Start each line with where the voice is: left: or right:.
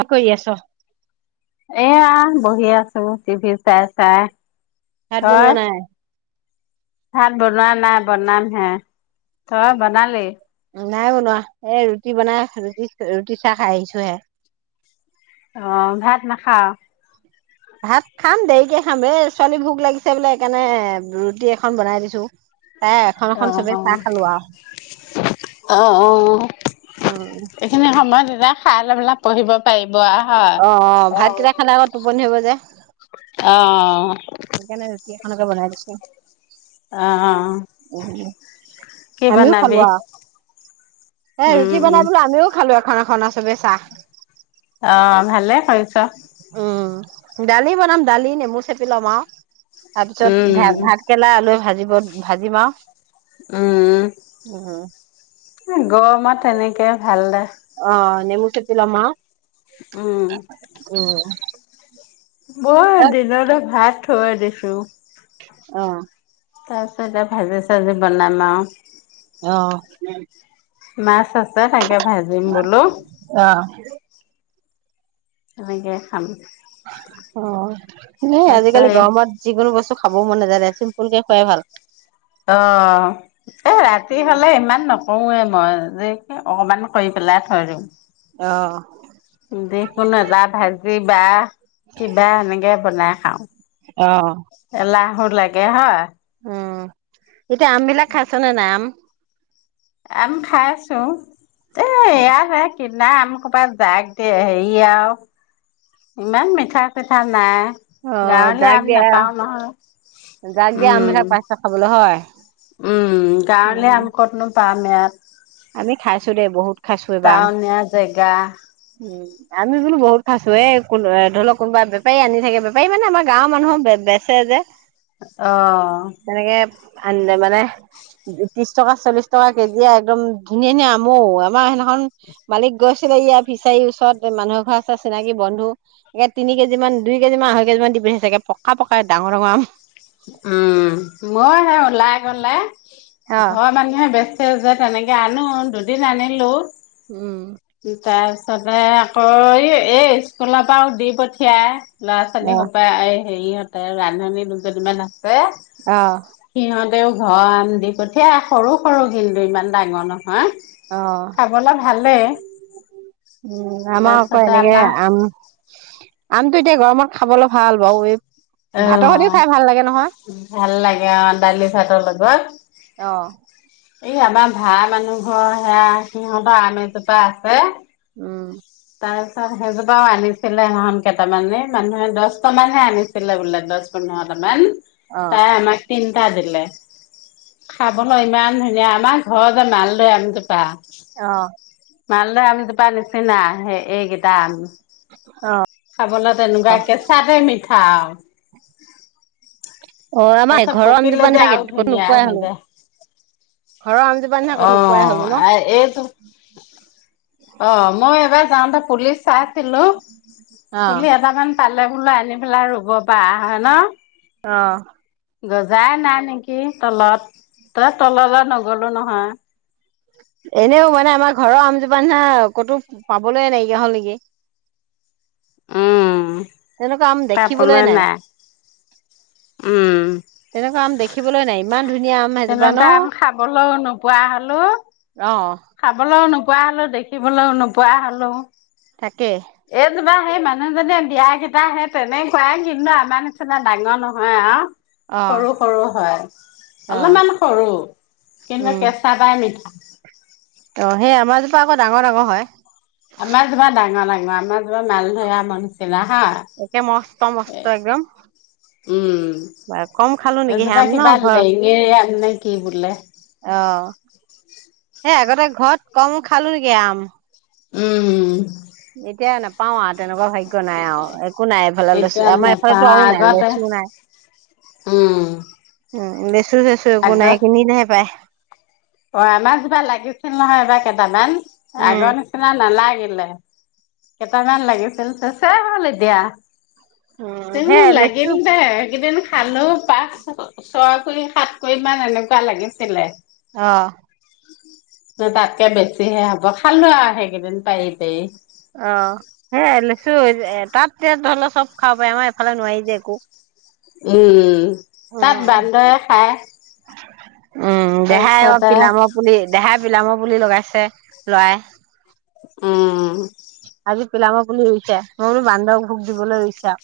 right: আহ কৰি আছ।
left: এইয়া বহি আছো টিভি চাই- চাই
right: ভাত
left: তই
right: বনোৱা নাই?
left: ভাত বনোৱা নাই বনাম হে। তই বনালি?
right: নাই বনোৱা এই ৰুটি বনাই আছো ৰুটি ৰুটি চাহ খাই আহিছো হে
left: অ ভাত নাখাও?
right: ভাত খাম দেৰিকে খাম, এই ছোৱালী ভোক লাগিছে বোলে সেইকাৰণে ৰুটি এখন বনাই দিছো। তাই এখন
left: অ,
right: এখন চবে
left: অ,
right: চাহ খালো আও
left: অ, অ
right: উম
left: এইখিনি সময় পোৰা খাই লৈ পেলাই পঢ়িব পাৰিম। বোৱা হয়
right: অ
left: অ
right: ভাতকেইটা খালে আকৌ টোপনি ধৰিব যে
left: অ
right: এনেকে বনাই দিছো।
left: অ অ কি
right: আমিও খালো
left: বনাবি
right: আৰু এ ৰুটি
left: উম উম
right: বনাই পেলাই আমিও খালো আ খান খান চ [unintelligible] বে চাহ
left: অ ভালে কৰিছ।
right: উম দালি বনাম, দালি নেমু চেপি লম আৰু তাৰপিছত
left: উম
right: ভাত ভাতকেৰেলা আলুৱে ভাজিম লগত ভাজিম আৰু
left: উম হয় গৰমত তেনেকে ভাল দে।
right: অ নেমু চেপি লম আৰু
left: উম
right: উম [inaudible]
left: মই
right: অ',
left: দিনতে ভাত থৈ দিছো।
right: অ
left: তাৰপাছত ভাজি চাজি বনাম আৰু
right: অহ
left: মাছ আছে ছাগে ভাজিম বোলো তেনেকে খাম,
right: অ এ
left: তাৰপিছত
right: আজিকালি
left: এই
right: গৰমত যিকোনো বস্তু খাব মন নাযায় দেচোন
left: অ এ ৰাতি হলে ইমান নকৰোৱে মই যে অকণমান কৰি পেলাই থয় দিওঁ।
right: অ',
left: যিকোনো এটা ভাজিবা কিবা এনেকে বনাই। [unintelligible] এলাহত লাগে হয়
right: অ'। এতিয়া আম বিলাক খাইছনে নাই? আম?
left: আম খাই আছোঁ। এ, এইয়া হে। কিনা আম ক'ৰবাত জাগ দিয়ে, হেৰি আৰু ইমান মিঠা চিঠা নাই।
right: অ'
left: গাঁৱলীয়া
right: যাক
left: আম
right: দিয়া,
left: নাপাও নহয়
right: যাক দিয়া আম
left: উম
right: বিলাক পাইছ খাবলৈ হয়।
left: উম গাঁৱলীয়া
right: উম,
left: আম ক'তনো পাম। [unintelligible]
right: আমি খাইছোঁ দেই বহুত। খাইছো এইবাৰ আম।
left: টাউনীয়া জেগা।
right: উম, আমি বোলো বহুত খাইছোঁ এ ধৰি লক কোনোবা বেপাৰী আনি থাকে, বেপাৰী মানে আমাৰ গাঁৱৰ মানুহে বেচে যে।
left: অ'হ।
right: আনে মানে ত্ৰিশ টকা চল্লিশ টকা কেজিয়ে আৰু একদম ধুনীয়া ধুনীয়া আম ও, আমাৰ সেইদিনাখন মালিক গৈছিলে ইয়াৰ ফিচাৰীৰ ওচৰত মানুহৰ ঘৰ আছে চিনাকি বন্ধু, একে তিনি কেজি মান, দুই কেজি মান, আঢ়ৈ কেজি মান দি পঠিয়াইছে, একে পকা পকা ডাঙৰ ডাঙৰ আম।
left: উম মই সেই ওলাই গ'লে ঘৰৰ মানুহে বেছি যে তেনেকে আনো, দুদিন আনিলোঁ। কি তাই? তা, তাই আকৌ, ‌ এই এই স্কুলৰ পৰাওঁ দি পঠিয়াই ল'ৰা ছোৱালী
right: অ
left: সোপায়ে আই সেৰিহঁতে ৰান্ধানী কেজনীমান আছে এ
right: অ
left: সিহঁত ঘৰৰ আম দি পঠিয়াই, সৰু সৰু কিন্তু ইমান ডাঙৰ নহয়।
right: অ,
left: খাবলৈ ভালেই
right: উম‌, আমাৰ আকৌ
left: তাৰপিছতে
right: এনেকে
left: আমাৰ
right: আম আমটো এতিয়া গৰমত খাবলৈ ভাল বাৰু, এই
left: অ
right: ভাতৰ সৈতেও খাই ভাল লাগে নহয়
left: ভাল লাগে, অ ডালি চাটৰ
right: অ
left: লগত। এই আমাৰ ভাড়া মানুহ ঘৰ সেয়া সিহঁতৰ আম এজোপা আছে।
right: উম।
left: তাৰপিছত সেইজোপাও আনিছিলে সেইদিনাখন কেইটামানে, মানুহে দহটামানহে আনিছিলে বোলে দহ পোন্ধৰটামান।
right: অ
left: তাই আমাতকৈ এটা দিলে, খাবলৈ ইমান ধুনীয়া, আমাৰ ঘৰ যে মালদৈ আমজোপা।
right: অ
left: মাল দে আম জোপা নিচিনা সে এইকেইটা আম খাবলৈ তেনেকুৱা কেঁচাতে মিঠা আৰু
right: অঁ আমাৰ
left: তাৰপিছত
right: ঘৰৰ
left: পকিলে
right: আমজোপা
left: যে
right: নি থাকে
left: আৰু
right: কতো নোপোৱা হলেো
left: অঁ এইটো পুলিচাক হেল্ল
right: অ
left: পুলি এটামান কাইলে বুলা আনি পেলাই ৰুব পা অহা ন
right: অঁ
left: গজাই নাই নেকি তলত তললৈ নগলো নহয়
right: এনেও মানে আমাৰ ঘৰৰ আমজোপা নিচিনা ক'তো পাবলৈ নাইকিয়া হ'ল নেকি
left: উম
right: তেনেকুৱা আম দেখিবলৈ নাই
left: উম
right: তেনেকুৱা আম দেখিবলৈ নাই ইমান ধুনীয়া আম সেইজোপা ন
left: তেনেকুৱা আম খাবলৈওঁ নোপোৱা হলো
right: অ
left: খাবলৈওঁ নোপোৱা পোৱা হলো দেখিবলৈও নোপোৱা হলো
right: তাকে
left: কিবা সেই মানুহজননে দিয়া কেইটা সে তেনেকুৱাই কিন্তু আমাৰ নিচিনা ডাঙৰ নহয় আৰু
right: অ
left: সৰু সৰু হয়
right: অ
left: অলপমান সৰু কিন্তু কেঁচা তাই মিঠা হয়
right: অঁ সেই আমাৰজোপা আকৌ ডাঙৰ ডাঙৰ হয়
left: আমাৰ তোমাৰ ডাঙৰ আমাৰ তোমাৰ মালধয়া মনছিলা
right: একে মস্ত
left: হাঁ
right: মস্ত একদম বা কম খালো
left: উম
right: নেকি সেই আম
left: এজোপা
right: ন
left: কিবা
right: ঘৰত
left: লেঙেৰি আম নে কি বোলে
right: অ সেই আগতে ঘৰত কম খালো নেকি আম
left: উম
right: এতিয়া নাপওঁ পাঁও তেনেকুৱা হয় নাই আৰু একো নাই এইফালে
left: এতিয়া
right: লৈছো আমাৰ এইফালো
left: নেপাওঁ
right: আৰুও নাই
left: আগতে
right: লৈছুও নাই
left: উম
right: উম উম চো চেছো
left: আগ
right: একো নাই কিনিলেহে পায়
left: অ মাছ বাা লাগিছিল নহয় এইবাৰ কেইটামান
right: উম
left: আগৰ নিচিনা নালাগে কেইটামান লাগিছিল চাগে হ'ল এতিয়া
right: উম
left: তো
right: সেয়াই লেচু
left: লাগিল দে ইকেইদিন খালো পাছ ছয় কুৰি সাত কুৰি মান এনেকুৱা লাগিছিলে
right: অহ
left: ন তাতকে বেছিহে হ'ব খালো আৰু সেইকেইদিন পাৰি পাৰি
right: অ সেইয়াই লেচু তাত যে ধৰিল চব খাব পাৰি আমাৰ এফালে নোৱাৰি যে একো।
left: উম তাত
right: উম।
left: বান্দৰে খাই।
right: উম দেহাই অ পিলামৰ পুলি দেহাত বিলামৰ পুলি লগাইছে লআই।
left: উমম
right: আজি পিলামৰ পুলি ৰুইছে সৰু বান্ধক ভোক দিবলৈ ৰুইছে। আৰু।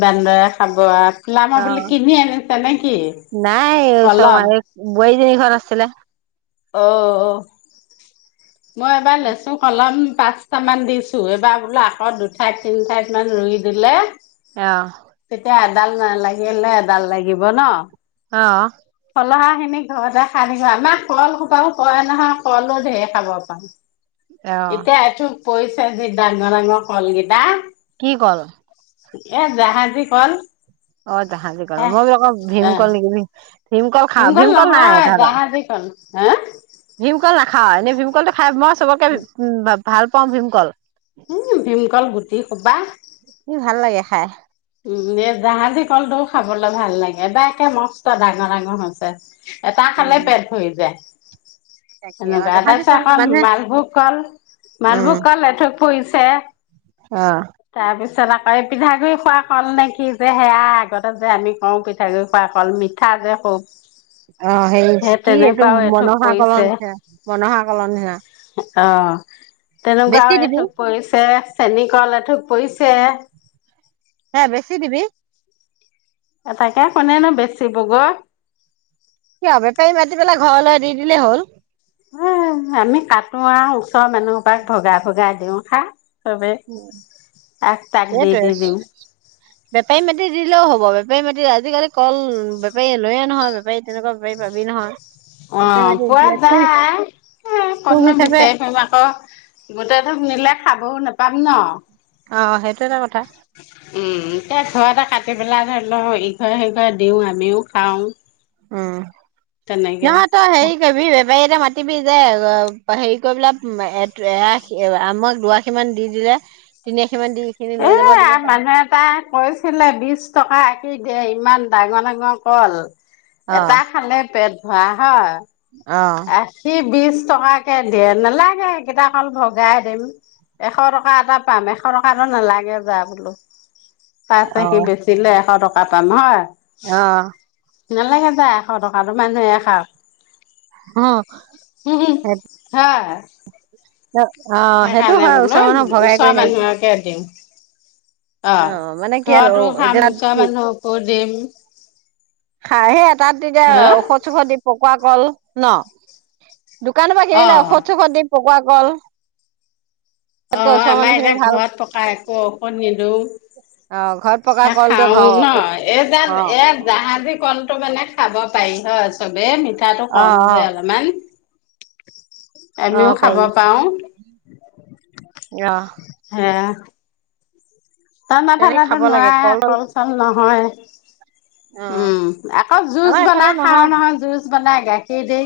left: বান্দৰে খাব আ পলামৰ পুলি
right: অ'।
left: কিনি আনিছে নেকি পলম
right: তিনি ঘৰ আছিলে।
left: অ অ মই এবাৰ লেচু কলম পাঁচটা মান দিছো এইবাৰ বোলো আকৌ দুঠাইত তিনি ঠাইত মান ৰুই দিলে
right: আহ
left: ডাল নালাগিলে ডাল লাগিব ন।
right: আহ
left: লহাখিনি ঘৰতে খাই থাকিব আমাহ কল সোপাও কৰে নহয় কলো ঢেৰ খাব পা।
right: অ'।
left: এতিয়া এথোক পৰিছে। ডাঙৰ-ডাঙৰ কলগেইটা
right: কি কল?
left: এ জাহাজী কল।
right: অ জাহাজী কল
left: হে
right: মই বুলো অক ভীম
left: অ,
right: কল নেকি বুলি ভীমকল খা ভীমকল নাই তহঁত
left: হেএ
right: ভিম কল লা খা এনে ভীমকলটো খাই মস চবকে - ভী- উম বাব ভাল পাওঁ ভীমকল
left: উম ভীমকল গুটি খোবা
right: হয়
left: এই জাহাজী কলটোও খাবলৈ ভাল লাগে এবাকে মস্ত ডাঙৰ ডাঙৰ হৈছে। এটা খালে
right: উম।
left: পেট ভৰি যায়।
right: তাকে অ
left: এনেকুৱা
right: জাহাজী
left: তাৰপিছত
right: কল
left: ক
right: মানে
left: মালভোগ কল
right: উম
left: মালভোগ কল এথ পৰিছে। তে
right: অ
left: [unintelligible] পিঠাগুৰি খুৱাক কল নে কি যে সেয়া আগতে যে আমি কওঁ পিঠাগুডৰি খোৱা কল মিঠা যে খুব।
right: অ সেই কি এইটো
left: তেনেকুৱাও এথোক
right: মনসা কলন
left: পৰিছে
right: সে মনসা কলন নিচিনা
left: অ তেনেকুৱাও
right: বেছি
left: এথ
right: দিবি
left: পৰিছে। চেনী কল এঠোপ পৰিছে।
right: হে বেছি দিবি।
left: তাকে কোনে নো বেচিবগৈ
right: কি বেপাৰী মাতি পেলাই ঘৰলৈ দি দিলেই হ'ল।
left: এ আমি কটো আৰু ওচৰৰ মানুহৰ পৰাাক ভগাই ভগাই দিও খা। চবে
right: উ
left: আগ তাক দি
right: সেইটে
left: দি দিওঁ
right: বেপাৰী মাতি দিলেও হ'ব বেপাৰী মাতি আজিকালি কল বেপাৰী লৈয়ে নহয় বেপাৰী তেনেকুৱা বেপাৰী পাবি নহয়।
left: অ
right: বেপাৰী মাতি
left: পুৱোৱা
right: দিলে থোক
left: যায়
right: থোক
left: কণো
right: হিচাপে
left: বিচম আকৌ গোটেই ধোক নিলে খাবও নাপায়। পাম ন
right: অ সেইটো এটা কথা
left: উম এয়া ঘৰ এটা কাটি বেলা ধৰি লওক ইঘৰ সিঘৰ দিওঁ আমিও খাওঁ
right: উম
left: তেনেকে
right: নহয় তই হেৰি কৰিববি বেপাৰী এটা মাতি পতিবি যে হেৰি কৰি পেলা এশ আমক দুআশি মান দি দিলে তিনি আশীমান দি এইখিনি
left: এ
right: লৈ যাব দিব পাৰ
left: মানুহ এটা কৈছিলে বিশ টকা দে ইমান ডাঙৰ ডাঙৰ কল
right: অ
left: এটা খালে পেট হ হ
right: অ
left: আশী বিশছ টকাকে দে নালাগে কেইটা অল ভগাই দিম এশ টকা এটা পাম এশ টকাটো নালাগে যোৱা বোলো। পাই ন সি বেচিলে এশ টকা তাৰ পা মই
right: আহ
left: নালাগে যায় এশ টকাতো মানুহ এশ
right: অ
left: উম উম
right: সেইটো
left: হা
right: অ সেইটো হয় ওচৰ মানুহ ভগাই
left: ওচৰৰ
right: কৰি নাইকা
left: মানুহকে দিম অ ঘৰতো খাম
right: এতিয়া তাত
left: ওচৰৰ মানুহকো দিম।
right: খায়ে সেত তাত' তেতিয়া
left: হা
right: ঔষধ-চোষধ দিব। খোৱা ক'ল ন? দোকানৰ পৰা
left: অ
right: কিনিলে ঔষধ-সৌষধ [unintelligible] গ'ল।
left: অ' আমাৰ এতিয়া ঘৰত পকা একো ঔষধ নিদিওঁ।
right: অ ঘৰত পকা কল দিয়ে ঘৰ অ
left: [unintelligible] এ
right: অ
left: জাহাজী কল মানে খাব পাৰি হয়। চবে, তাতো কম
right: অ
left: যে অলমান। [inaudible]
right: অ
left: আমিও খাব পাওঁ।
right: অ'হ।
left: আহ।
right: তেনেকে
left: ঠাণ্ডা-ঠাণ্ডাতে
right: খাব লাগে
left: নোৱাৱে কল চল নহয়,
right: অ
left: উম, আকৌ জুচ
right: আমাৰ এইফালে
left: বনাই খাওঁ নহয়, জুচ বনাই গাখীৰ দি।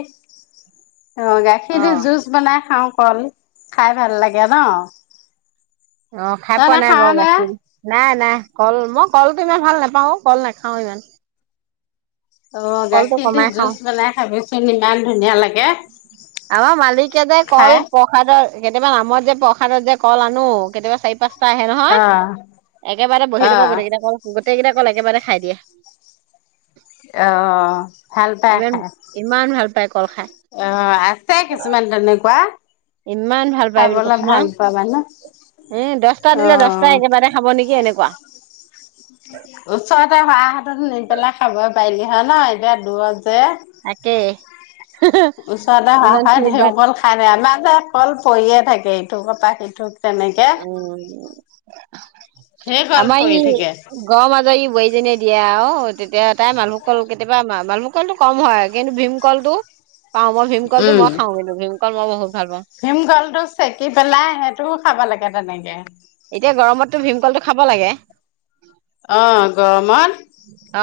left: অ' গাখীৰ দি জুচ বনাই খাওঁ কল। খাই ভাল লাগে ন।
right: অ খাই
left: তই
right: পোৱা নাই
left: নাখাৱ
right: বাও
left: নে
right: গাখীৰ নাই নাই কল মই কলটো ইমান ভাল নেপাও আঔ কল নাখাও ইমান
left: অ
right: কলটো
left: গাখীৰ দি
right: কমাই খাওঁ
left: জুচ বনাই খাবিচোন ইমান। ধুনীয়া লাগ
right: আমাৰ মালিকে যে কল
left: খাই
right: প্ৰসাদৰ। কেতিয়াবা নামত যে প্ৰসাদত যে কল আনো কেতিয়াবা চাৰি পাঁচ। টা আহে নহয়
left: অ
right: একেবাতে
left: অ
right: বহি লব গোটেই কেইটা কল গোটেই কেইটা কল একেবাৰতে খাই দিয়ে
left: অহ ভাল পায়
right: ইমান
left: খাই
right: ইমান ভাল পায় কল খাই
left: অ আছে কিছুমান তেনেকুৱা
right: ইমান ভাল পাই বুলি
left: খাবলৈ
right: কৈছো ন
left: ভাল পোৱা মানুহ
right: উম দছটা দিলে দছটা
left: অ'
right: একেবাতে খাব নেকি এনেকুৱা
left: ওচৰতে হোৱা হেতেন নি পেলাই খাব পাৰিলি হয় ন এতিয়া দূৰত
right: তাকেই
left: [unintelligible] ওচৰতে
right: ইমান
left: হাহাই হয়
right: খিনি
left: ধেই
right: বাট
left: কল খালে আমাক। পিছে কল পৰিয়ে থাকে ইথোক পৰা সিথোক।
right: উম
left: ঢেৰ
right: [unintelligible]
left: কল
right: আমাৰ
left: পৰি
right: ই
left: থাকে
right: গ মাজই বোৱাইজেনীয়ে। দিয়া অ তেতিয়া। তাই মালভোগ কল, কেতিয়াবা মালভুল। কলটো কম হয় কিন্তু ভীমকলটো। পাও মই ভীমকলটো মই খাও কিন্তু ভীম। [unintelligible]
left: ভীম কলটো চেকি পেলাই, সেইটোও খাবা লাগে। সে তেনেকে।
right: এতিয়া গৰমতটো ভীমকলটো খাব লাগে।
left: অ গৰমত।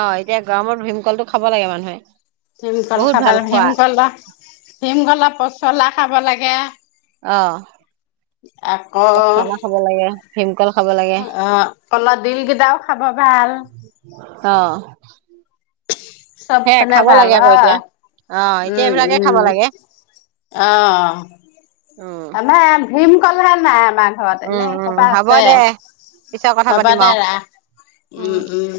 right: অ এতিয়া গৰমত ভীমকলটো খাব লাগে মানুহে।
left: ভীমকল
right: বহুত
left: খাব
right: ভাল
left: ল
right: খোৱা
left: ভিমকলৰ, ভিমকলৰ পচলা। খাব লাগে।
right: অহ।
left: আকৌ,
right: ভীম।
left: অ কলৰ ডিল কেইটাও খাব ভাল।
right: অ।
left: সব
right: সেয়াই
left: পিনে
right: খাব
left: ভাল
right: লাগে
left: হ,
right: আকৌ এতিয়া অ এতিয়া
left: উম
right: এইবিলাকে খাব
left: উম
right: লাগে
left: অ
right: উম
left: আমাৰ এয়াত ভীম। কল হে নাই। আমাৰ ঘৰত
right: উম
left: এনেই
right: উম
left: কবা
right: হ'ব
left: আছে
right: দে পিছত কথা
left: হব
right: পাতিম
left: দে
right: আৰু
left: ৰাখ উম উম।